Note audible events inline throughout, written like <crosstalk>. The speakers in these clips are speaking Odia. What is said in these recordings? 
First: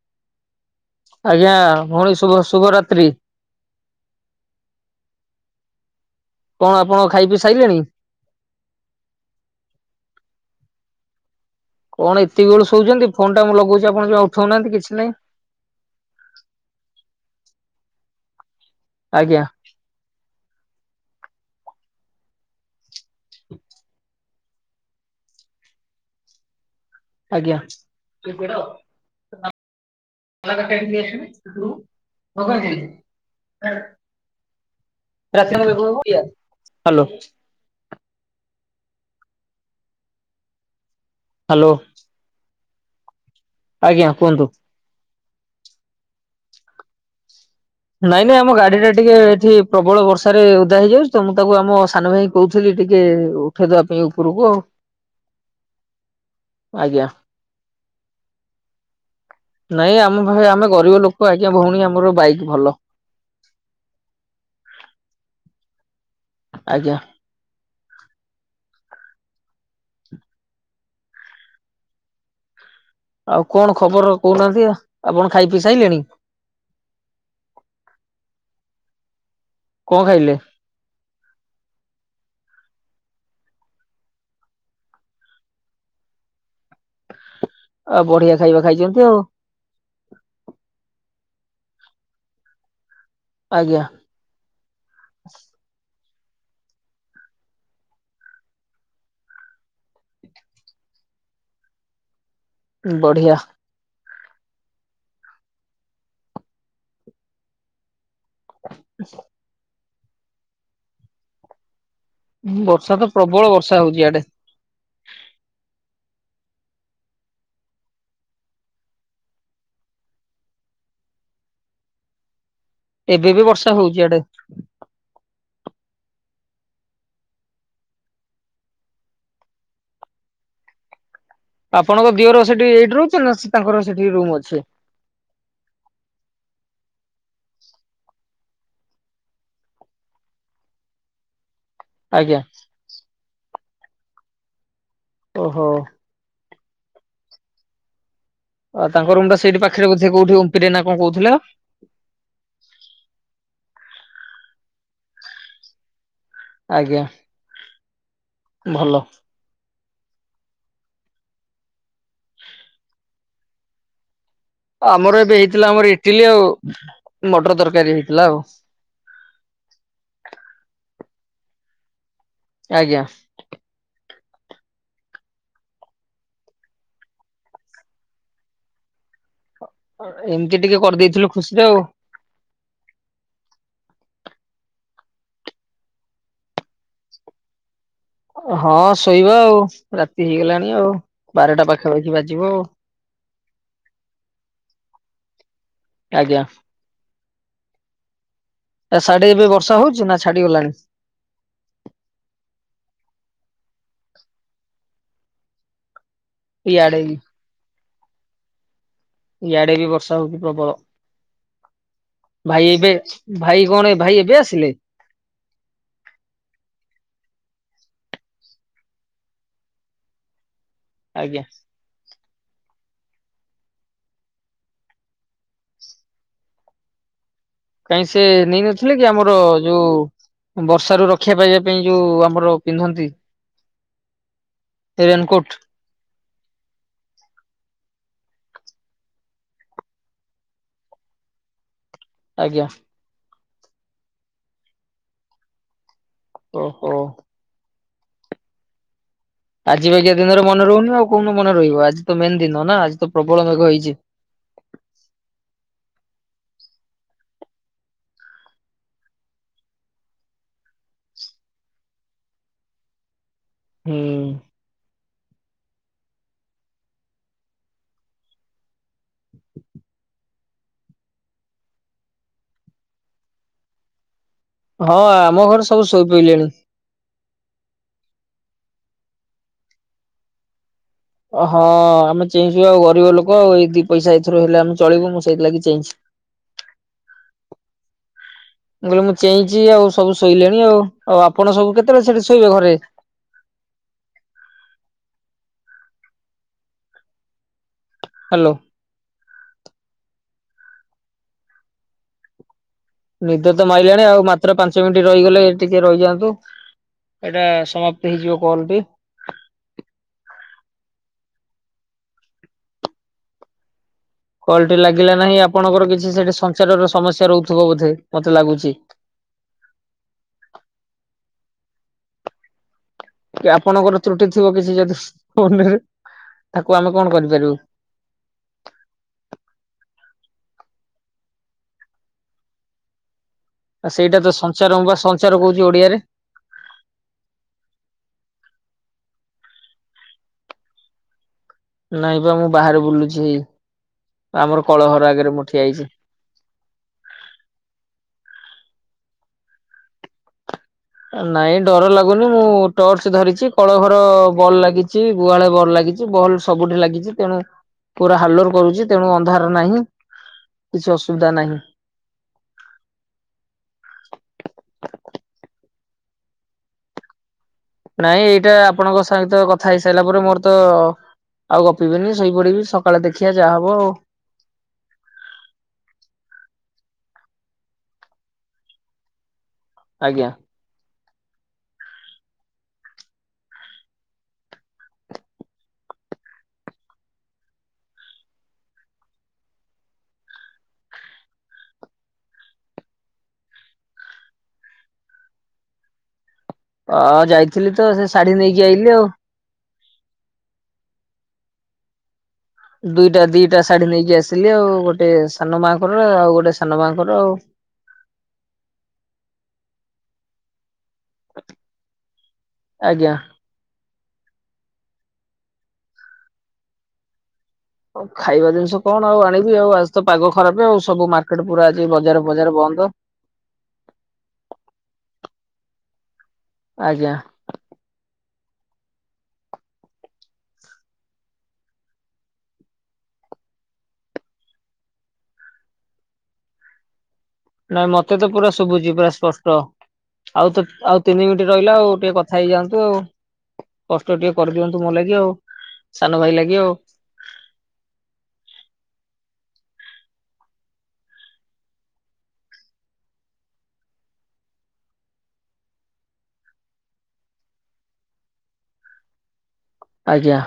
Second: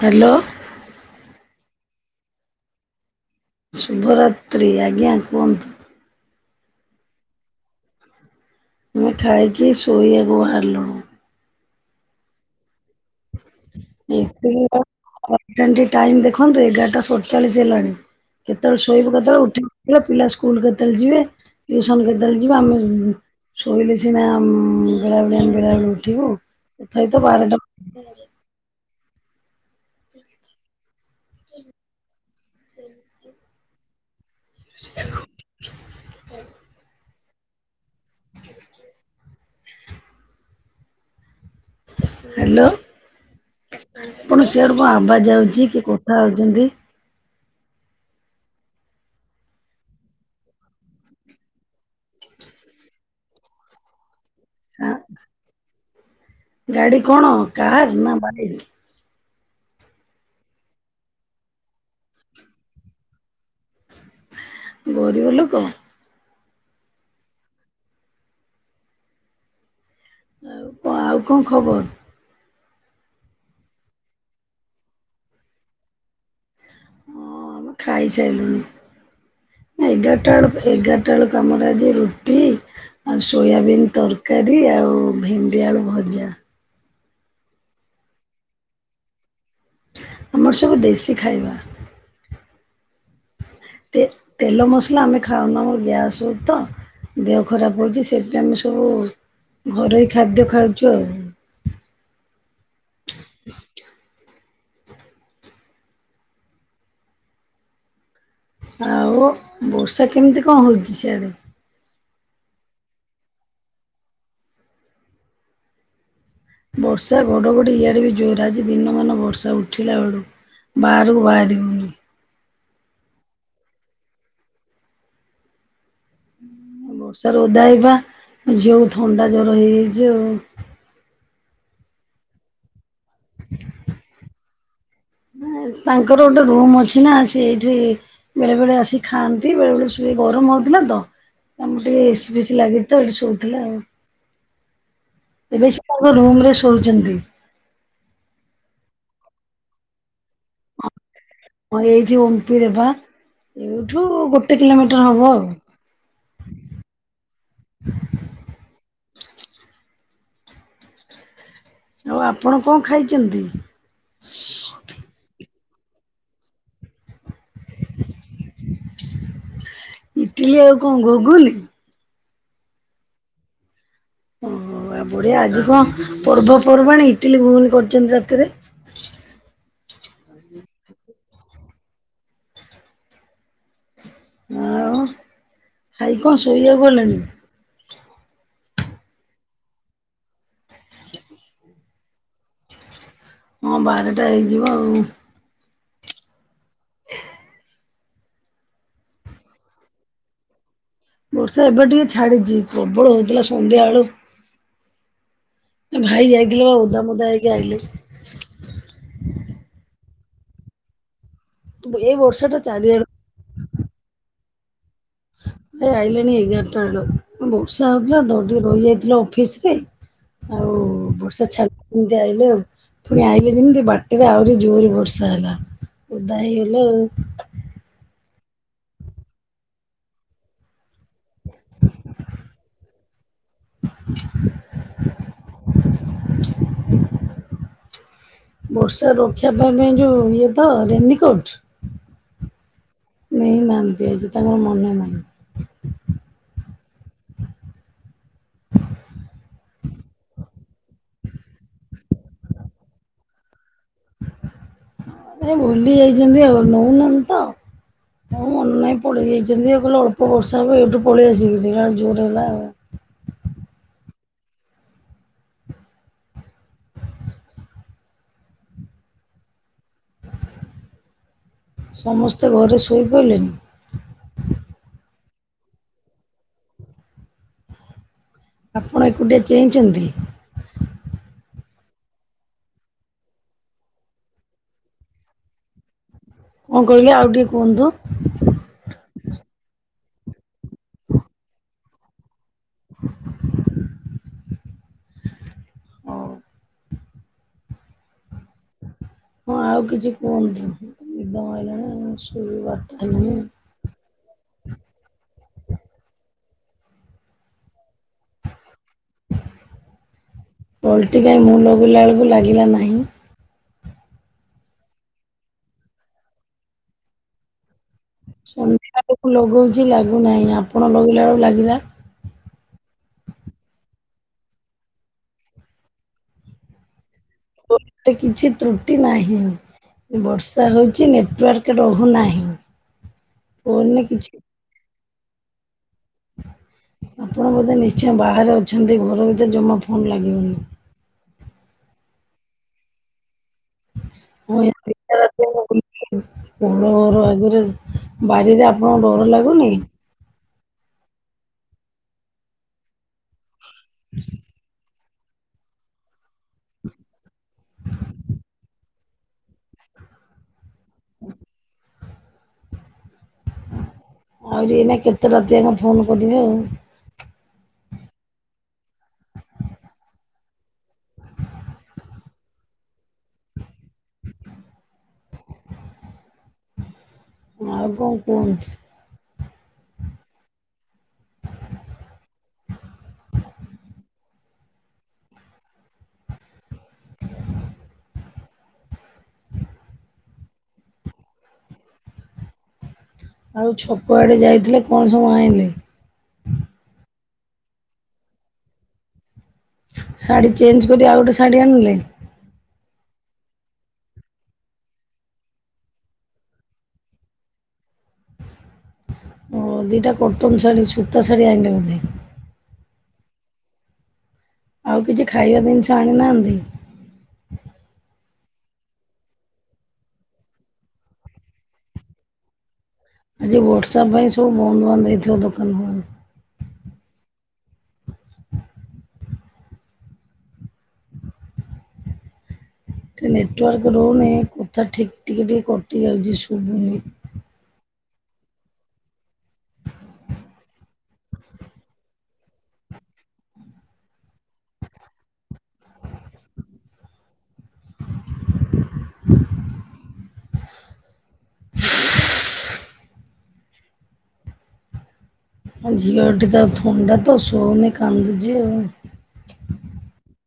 ହ୍ୟାଲୋ। ଆଜ୍ଞା, ଭଉଣୀ ଶୁଭ ଶୁଭରାତ୍ରି। ଶୁଭରାତ୍ରି, ଆଜ୍ଞା କୁହନ୍ତୁ। କଣ ଆପଣ ଖାଇ ପିଇ ସାଇଲେଣି? ମୁଁ ଖାଇକି ଶୋଇଆକୁ ବାହାରୁଲୁଣୁ। କଣ ଏତିକି ବେଳୁ ଶୋଉଛନ୍ତି, ଫୋନଟା ମୁଁ ଲଗଉଛି ଆପଣ ଜମା ଉଠଉ ନାହାନ୍ତି କିଛି ନାହିଁ। ଆଜ୍ଞା ଟିକେ ଟାଇମ୍ ଦେଖନ୍ତୁ ଏଗାରଟା ସତଚାଳିଶ ହେଲାଣି କେତେବେଳେ ଶୋଇବୁ କେତେବେଳେ ଆଜ୍ଞା ଉଠିବୁ। <inaudible> ପିଲା ସ୍କୁଲ କେତେବେଳେ ଯିବେ ଟ୍ୟୁସନ କେତେବେଳେ ଯିବେ ଆମେ ‌ଉଁ-ଉଁ-ଉଁ ଶୋଇଲେ ସିନା ଉଁ-ଉଁ-ଉଁ ବେଳାବେଳି‌ ଆମେ ବେଳାବେଳି ଉଠିବୁ। ତଥାପି ତ ବାରଟା ଆଜ୍ଞା। ଅଗ ଟିବେଶରେ ସେରୁ ଭଗବଦନ୍ତି <unintelligible> ହ୍ୟାଲୋ। ହ୍ୟାଲୋ। ହ୍ୟାଲୋ, ଆଜ୍ଞା କୁହନ୍ତୁ। କଣ ସେଆଡ଼ୁ କଣ ଆବାଜ୍ ଆଉଛି କିଏ କଥା ହଉଛନ୍ତି। ନାଇଁ-ନାଇଁ ଆମ ଗାଡିଟା ଟିକେ ଏଠି ପ୍ରବଳ ବର୍ଷାରେ ଓଦା ହେଇଯାଉଛି ତ ମୁଁ ତାକୁ ଆମ ସାନ ଭାଇକୁ କହୁଥିଲି ଟିକେ ଉଠେଇ ଦବା ପାଇଁ ଉପରକୁ ଆଉ। ଗାଡି ଆଜ୍ଞା। କଣ କାର୍ ନା ବାଇକ୍? ନାଇଁ ଆମେ ଭାଇ ଆମେ ଗରିବ ଲୋକ ଆଜ୍ଞା ଭଉଣୀ ଆମର ବାଇକ୍ ଭଲ। ଗରିବ ଲୋକ? ଆଜ୍ଞା। ଆଉ କଣ ଆଉ କଣ ଖବର? ଆଉ କଣ ଖବର କହୁନାହାନ୍ତି, ଆପଣ ଖାଇ ପିଇ ସାଇଲେଣି? ହଁ ମ ଖାଇସାରିଲୁଣି, ନା କଣ ଏଗାରଟା ଖାଇଲେ ବେଳକୁ ଏଗାରଟା ବେଳକୁ ଆମର ଆଜି ରୁଟି ଆଉ ସୋୟାବିନ୍ ତରକାରୀ ଆଉ ଭେଣ୍ଡି ଆଳୁ ଭଜା। ଆଉ ବଢିଆ ଖାଇବା ଖାଇଛନ୍ତି ଆଉ। ଆମର ସବୁ ଦେଶୀ ଖାଇବା। ଆଜ୍ଞା। ତେ ତେଲ ମସଲା ଆମେ ଖାଉନ ଆମର ଗ୍ୟାସ ହେଉଛି ତ। ଦେହ ଖରାପ ହେଉଛି ସେଥିପାଇଁ ଆମେ ସବୁ ଘରୋଇ ଖାଦ୍ୟ ଖାଉଛୁ ଆଉ। ବଢିଆ ଆଉ ବର୍ଷା କେମିତି କଣ ହଉଛି ସେଆଡେ? ବର୍ଷା ତ ପ୍ରବଳ ବର୍ଷା ହଉଛି ଏଆଡେ। ବର୍ଷା ଘଡ଼ଘଡି ଇଆଡ ବି ଜୋର ଆଜି ଦିନମାନ ବର୍ଷା ଉଠିଲା ବେଳୁ। ବାରୁ ବାହାରି ହଉନି। ଏବେ ବି ବର୍ଷା ହଉଛି ଆଡେ। ବର୍ଷା ର ଓଦା ହେଇ ପା ଝିଅକୁ ଥଣ୍ଡା ଜ୍ବର ହେଇଯାଇଛି ଆଉ। ଆପଣଙ୍କ ଦିଅର ସେଠି ଏଇଠ ରହୁଛି ନା ତାଙ୍କର ସେଠି ରୁମ୍ ଅଛି। ତାଙ୍କର ଗୋଟେ ରୁମ ଅଛି ନା ସେଇଠି ବେଳେ ବେଳେ ଆସି ଖାଆନ୍ତି ବେଳେ ବେଳେ ଶୁ ଗରମ ହଉଥିଲା ତ। ଆମ ଟିକେ ଏସି ଆଜ୍ଞା ଫେସି ଲାଗି ତ ଏଠି ଶଉଥିଲା ଆଉ ଓହୋ। ବେଶ ରୁମରେ ଶୋଇଛନ୍ତି। ଆ ତାଙ୍କ ରୁମ ଟା ସେଇଠି ପାଖରେ ବୋଧେ କୋଉଠି ଓପରେ ନା କଣ କହୁଥିଲେ? ହଁ ଏଇଠି ଓପେରେ ପା ଏଇଠୁ ଗୋଟେ କିଲୋମିଟର ହବ ଆଉ। ଆଜ୍ଞା ଭଲ ଆଉ ଆପଣ କଣ ଖାଇଛନ୍ତି? ଆମର ଏବେ ହେଇଥିଲା ଆମର ଇଟିଲି ଆଉ ମଟର ତରକାରୀ ହେଇଥିଲା ଆଉ। ଇଟିଲି ଆଉ କଣ ଘୁଗୁନି? ଆଜ୍ଞା ଓ ବଢିଆ ଆଜି କଣ ପର୍ବପର୍ବାଣିୀ ଇଟିଲି ଘୁଗୁନି କରିଛନ୍ତି ରାତିରେ? ଏମିତି ଟିକେ କରିଦେଇଥିଲୁ ଖୁସିରେ ଆଉ। ଆଉ ଖାଇ କଣ ଶୋଇବାକୁ ଗଲେଣି? ହଁ ଶୋଇବା ଆଉ ରାତି ହେଇଗଲାଣି ଆଉ ବାରଟା ପାଖାପାଖି ବାଜିବ ଆଉ। ହଁ ବାରଟା ହେଇଯିବ ଆଉ। ଆଜ୍ଞା ଏ ସାଡେ ଏବେ ବର୍ଷା ହଉଛି ନା ଛାଡିଗଲାଣି? ବର୍ଷା ଏବେ ଟିକେ ଛାଡିଚି ପ୍ରବଳ ହଉଥିଲା ସନ୍ଧ୍ୟାବେଳୁ। ଭାଇ ଯାଇଥିଲ ବା ଇଆଡେ ଓଦା ବି? ମୁଦା ହେଇକି ଆଇଲେ। ଇଆଡେ ବି ବର୍ଷା ହଉଛି ପ୍ରବଳ ଏଇ ବର୍ଷା ଟା ଭାଇ ଏବେ ଚାରିଆଡୁ ଭାଇ କଣ ଭାଇ ଏବେ ଆସିଲେ? ଏ ଆଇଲେଣି ଏଗାରଟା ବେଳୁ ବର୍ଷା ହଉଥିଲା ତ ଟିକେ ରହିଯାଇଥିଲେ ଅଫିସ ରେ। ଆଉ ଆଜ୍ଞା ବର୍ଷା ଛା ଏମତି ଆଇଲେ ଆଉ ପୁଣି ଆଇିଲ ଯେମିତି ବାଟରେ ଆହୁରି ଜୋର ବର୍ଷା ହେଲା। ଓଦା ହେଇଗଲେ ଆଉ। କାଇହିଁ ସେ ନେଇନଥିଲେ କି ଆମର ଯୋଉ ବର୍ଷାରୁ ରକ୍ଷା ପାଇବା ପାଇଁ ଯୋଉ ଆମର ପିନ୍ଧନ୍ତି <inaudible> ରେନକୋଟ୍ ବର୍ଷା ରୋକିବା ପାଇଁ ପାଇଁ ଯୋଉ ଇଏ ତ ରେନିକୋଟ? ଆଜ୍ଞା। ନେଇ ନାହାନ୍ତି ଆଜି ତାଙ୍କର ମନେ ନାହିଁ। ଓହୋ। ଆଜି ବାକିଆ ଦିନରେ ମନେ ରହୁନି ଆଉ କୋଉନୁ ମନେ ରହିବ ଆଜି ତ ମେନ୍ ଦିନ ନା ଆଜି ତ ପ୍ରବଳ ମେଘ ହେଇଛି। ଏ ଭୁଲି ଯାଇଛନ୍ତି ଆଉ, ନଉନାହାଁନ୍ତି ତ! ହଉ, ମନ ନାହିଁ ପଳେଇ ଯାଇଛନ୍ତି। ଆଉ କହିଲେ ଅଳ୍ପ ବର୍ଷା ହବ, ଏଇଠୁ ପଳେଇ ଆସିବି। ଦେଖିଲା ବେଳକୁ ଜୋର୍ ହେଲା-ଆ। ହୁଁ। <inaudible> ସମସ୍ତେ ଘରେ ଶୋଇ ପଇଲେନି? ହ, ଆମ ଘରେ ସବୁ ଶୋଇ ପଇଲେଣି। ଆପଣ ଏକୁଟିଆ ଚେଇଁଚନ୍ତି? ହଁ, ଆମେ ଚେଇଁଚୁ ଆଉ। ଗରିବ ଲୋକ ଆଉ ଏଇ ଦି ପଇସା ଏଇଥିରୁ ହେଲେ ଆମେ ଚଳିବୁ, ମୁଁ ସେଇଥିଲାଗି ଚେଇଁଚି। କଣ କହିଲେ ଆଉ ଟିକେ କୁହନ୍ତୁ? ମୁଁ, କହିଲି ମୁଁ ଚେଇଁଚି ଆଉ, ସବୁ ଶୋଇଲେଣି ଆଉ। ଆଉ, ଆପଣ ସବୁ କେତେବେଳେ ସେଠି ଶୋଇବେ ଘରେ? ହ୍ୟାଲୋ। ହଁ, ଆଉ କିଛି କୁହନ୍ତୁ? ନିଦ ମାଇଲାଣି ଶୋଇବା। ନିଦ ତ ମାଇଲାଣି ଆଉ। ମାତ୍ର ପାଞ୍ଚ ମିନ୍ଟି ରହିଗଲେ ଟିକେ, ରହିଯାଆନ୍ତୁ। ଏଇଟା ସମାପ୍ତ ହେଇଯିବ କଲ୍ ଟି। କଲ୍ଟିି କାଇଁ, ମୁଁ ଲଗେଇଲା ଅଳକୁ ଲାଗିଲା ନାହିଁ? କଲ୍ଟି ଲାଗିଲା ନାହିଁ, ଆପଣଙ୍କର କିଛି ସେଠି ସଂଚାରର ସମସ୍ୟା ରହୁଥୁବ ବୋଧେ, ମତେ ଲାଗୁଛି। ମୁଁ ଲଗଉଛି ଲାଗୁନାହିଁ। ଆପଣ ଲଗେଇଲା ଅଳୁ ଲାଗିଲା। କି ଆପଣଙ୍କର ତ୍ରୁଟି ଥିବ କିଛି ଯଦି ଫୋନ୍ ରେ, ତାକୁ ଆମେ କଣ କରିପାରିବୁ? କିିଛି ତ୍ରୁଟି ନାହିଁ। ବର୍ଷା ହଉଛି, ନେଟୱାର୍କ ରହୁନାହିଁ। ଆଉ ଫୋନରେ ସେଇଟା କିଛି ତ ସଞ୍ଚାର, ମୁଁ ବା ସଞ୍ଚାର କହୁଛି ଓଡିଆରେ। ଆପଣ ବୋଧେ ନିଶ୍ଚୟ ବାହାରେ ଅଛନ୍ତି! ଘର ଭିତରେ ଜମା ଫୋନ୍ ଲାଗିବନି। ନାଇଁ ବା, ମୁଁ ବାହାରେ ବୁଲୁଛି। ଆମର କଳଘର ଆଗରେ ମୁଁ ଠିଆ ହେଇଛି। କୋଳ ଘର ଆଗରେ, ବାରିରେ ଆପଣଙ୍କୁ ଡର ଲାଗୁନି? ନାଇଁ, ଡର ଲାଗୁନି। ମୁଁ ଟର୍ଚ୍ଚ ଧରିଚି, କଳଘର ବଲ୍ ଲାଗି ଚି। ଗୁହାଳେ ବଲ୍ ଲାଗିଚି, ବଲ୍ ସବୁଠି ଲାଗିଚି ତେଣୁ ପୁରା ହାଲୋର କରୁଛି, ତେଣୁ ଅନ୍ଧାର ନାହିଁ, କିଛି ଅସୁବିଧା ନାହିଁ। ଆହୁରି ଏଇନା କେତେ ରାତିଆଁକେ ଫୋନ୍ କରିବେ ଆଉ? ନାଇଁ, ଏଇଟା ଆପଣଙ୍କ ସହିତ କଥା ହେଇସାଇଲା ପରେ, ମୋର ତ ଆଉ ଗପିବିନି। ଶୋଇ ପଡିବି, ସକାଳେ ଦେଖିଆ ଯାହା ହବ ଆଉ। ଆଉ କଣ କୁହନ୍ତୁ? ଆଜ୍ଞା। ଆଉ ଛକଆଡ଼େ ଯାଇଥିଲେ, କଣ ସବୁ ଆଇଁଲେ? ଅ ଯାଇଥିଲି ତ, ସେ ଶାଢୀ ନେଇକି ଆଇଲିି ଆଉ। ଶାଢ଼ୀ ଚେଞ୍ଜ୍ କରି, ଆଉ ଗୋଟେ ଶାଢ଼ୀ ଆଣିଲେ? ଦୁଇଟା ଦିଟା ଶାଢୀ ନେଇକି ଆସିଲି ଆଉ। ଗୋଟେ ସାନ ମାଙ୍କର, ଆଉ ଗୋଟେ ସାନ ମାଙ୍କର ଆଉ। ହଁ, ଦିଟା କଟନ୍ ଶାଢ଼ୀ ସୁତା ଶାଢ଼ୀ ଆଇଁଲେ ବୋଧେ! ଆଜ୍ଞା। ଆଉ କିଛି ଖାଇବା ଦିନିଷ ଆଣିନାହାଁନ୍ତି? ଆଉ ଖାଇବା ଜିନିଷ କଣ ଆଉ ଆଣିବି? ଆଉ ଆଜି ତ ପାଗ ଖରାପ ଆଉ ସବୁ ମାର୍କେଟ ପୁରା, ଆଜି ବଜାର ଫଜାର ବନ୍ଦ। ଆଜି ବର୍ଷା ପାଇଁ ସବୁ ବନ୍ଦ ବାନ୍ଦ ହେଇଥିବ, ଦୋକାନ ଫୋକାନ। ଆଜ୍ଞା। ଟିକେ ନେଟୱାର୍କ ରହୁନି। କଥା ଠିକ୍ ଟିକେ ଟିକେ କଟି ଯାଉଛି, ଶୁଭୁନି। ନାଇଁ, ମତେ ତ ପୁରା ଶୁଭୁଛି, ପୁରା ସ୍ପଷ୍ଟ। ଆଉ ତ ଆଉ ତିନି ମିନିଟ ରହିଲା ଆଉ ଟିକେ କଥା ହେଇଯାଆନ୍ତୁ ଆଉ। କଷ୍ଟ ଟିକେ କରିଦିଅନ୍ତୁ ମୋ ଲାଗି ଆଉ ସାନ ଭାଇ ଲାଗି ଆଉ। ଝଟି ତ ଥଣ୍ଡା ତ ସଉନଁ କାନ୍ଦୁଚି ଆଉ। ଆଜ୍ଞା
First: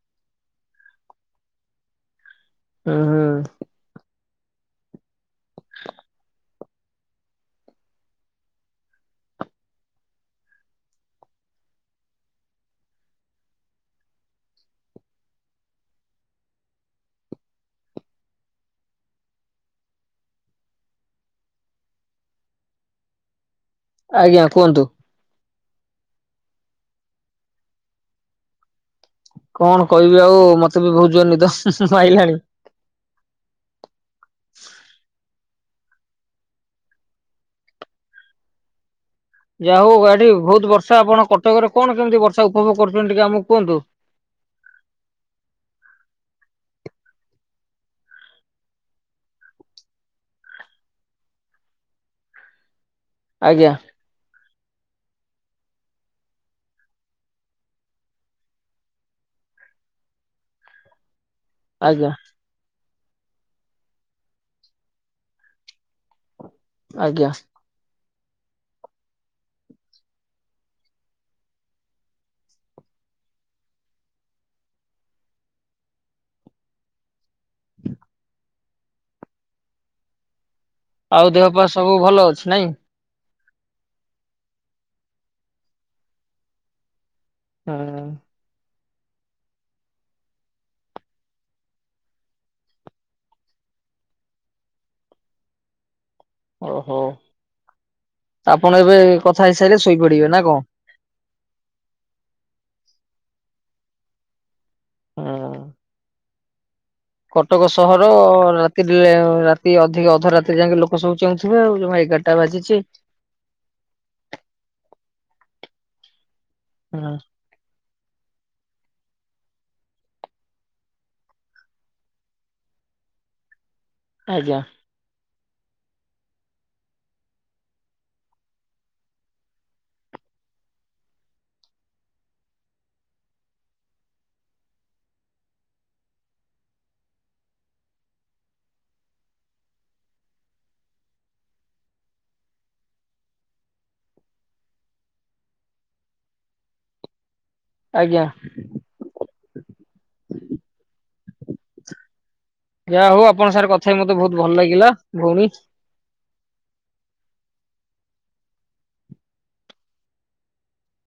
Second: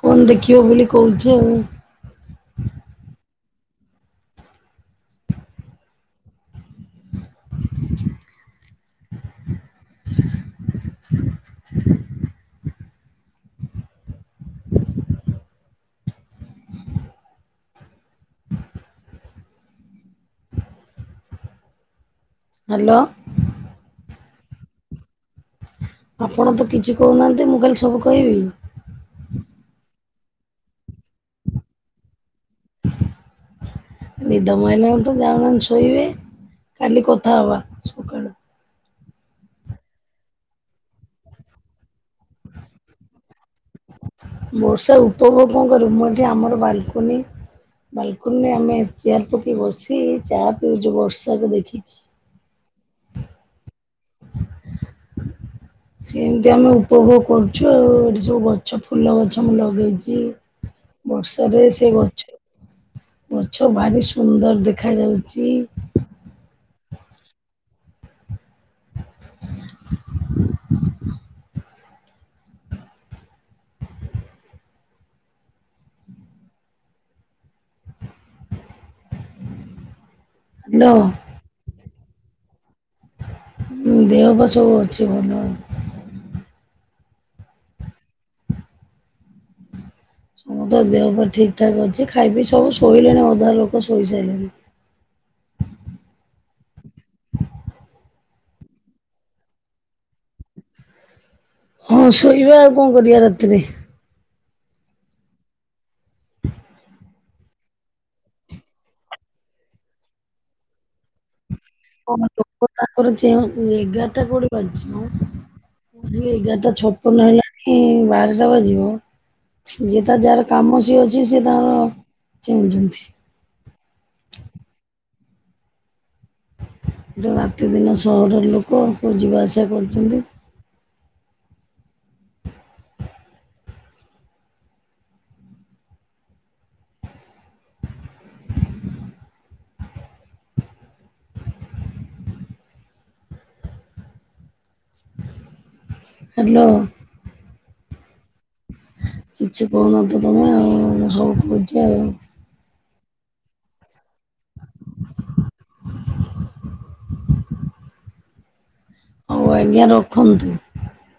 ଫୋନ ଦେଖିବ ବୋଲି କହୁଛି ଆଉ। ହୁଁ ହୁଁ ହ ହ୍ୟାଲୋ ଆଜ୍ଞା କୁହନ୍ତୁ। ଆପଣ ତ କିଛି କହୁନାହାନ୍ତି ମୁଁ କାଲି ସବୁ କହିବି। କଣ କହିବି ଆଉ ମତେ ବି ବହୁତଯୋର ନିଦ ମାଇଲାଣି। ନିଦ ମାଇଲାଣି ତ ଯାଉନାହାନ୍ତି ବେ ଶୋଇବେ କାଲି କଥା ହବା। ସକାଳୁ। ଯାହା ହଉ ଗାଢି ବହୁତ ବର୍ଷା ଆପଣ କ୍ଟକରେ କଣ କେମିତି ବର୍ଷା ଉପଭୋଗ କରୁଛନ୍ତି ଟିକେ ଆମକୁ କୁହନ୍ତୁ। ବର୍ଷା ଉପଭୋଗଙ୍କ ମୁଁ ଏଠି ଆମର ବାଲକୁନି। ବାଲକୁନରେ ଆମେ ଚେୟାର ପକେଇ ବସି ଚା ପିଉଛୁ ବର୍ଷାକୁ ଦେଖିିକି। ଆଜ୍ଞା। ସେମିତି ଆମେ ଉପଭୋଗ କରୁଛୁ ଆଉ ଏଠି ସବୁ ଗଛ ଫୁଲ ଗଛ ମୁଁ ଲଗେଇଛି ହଁ ବର୍ଷାରେ ସେ ଗଛ ଗଛ ଭାରି ସୁନ୍ଦର ଦେଖାଯାଉଛି। ଆଜ୍ଞା ହ ହାଲୋ ଆଉ ଦେହ ପା ସବୁ ଭଲ ଅଛି ନାଇଁ। ଦେହ ପା ସବୁ ଅଛି ଭଲ। ହଁ ସମ ତ ଦେହ ପା ଠିକ ଠାକ୍ ଅଛି ଖାଇ ପିଇ ସବୁ ଶୋଇଲେଣି ଅଧା ଲୋକ ଶୋଇ ସାଇଲେଣି। ଓହୋ ଆପଣ ଏବେ କଥା ହେଇସାରିଲେ ଶୋଇପଡିବେ ନା କଣ? ହଁ ଶୋଇବା ଆଉ କଣ କରିବା ରାତିରେ। ହଁ କଟକ ସହର ରାତି ରାତି ଅଧିକ ଅଧ ରାତିରେ ଯାଇକି ଲୋକ ସବୁ ଚେଉଥିବେ ଆଉ ଜମା କଣ ଏଗାରଟା ଲୋକ ବାଜିଛି। ତାଙ୍କର ଏଗାରଟା କଉଠି ବାଜିଛି ମ ଏଗାରଟା ହୁଁ ଛପନ ହେଲା ହଁ ବାରଟା ବାଜିବ। ଯିଏ ତ ଯାହାର କାମ ସିଏ ଅଛି ସେ ତାର ଚେହୁଁଛନ୍ତି। ଆଜ୍ଞା। ରାତିଦିନ ସହରର ଲୋକ ଯିବା ଆସିବା କରୁଛନ୍ତି। ହ୍ୟାଲୋ ଆଜ୍ଞା କିଛି କହୁନାହା ତ ତମେ ଆଉ ମୁଁ ସବୁ କହୁଛି ଆଉ। ଯା ହଉ ଆପଣ ସାର୍ କଥା ହ ମତେ ବହୁତ ଭଲ ଲାଗିଲା ଭଉଣୀ। ହଉ ଆଜ୍ଞା ରଖନ୍ତୁ।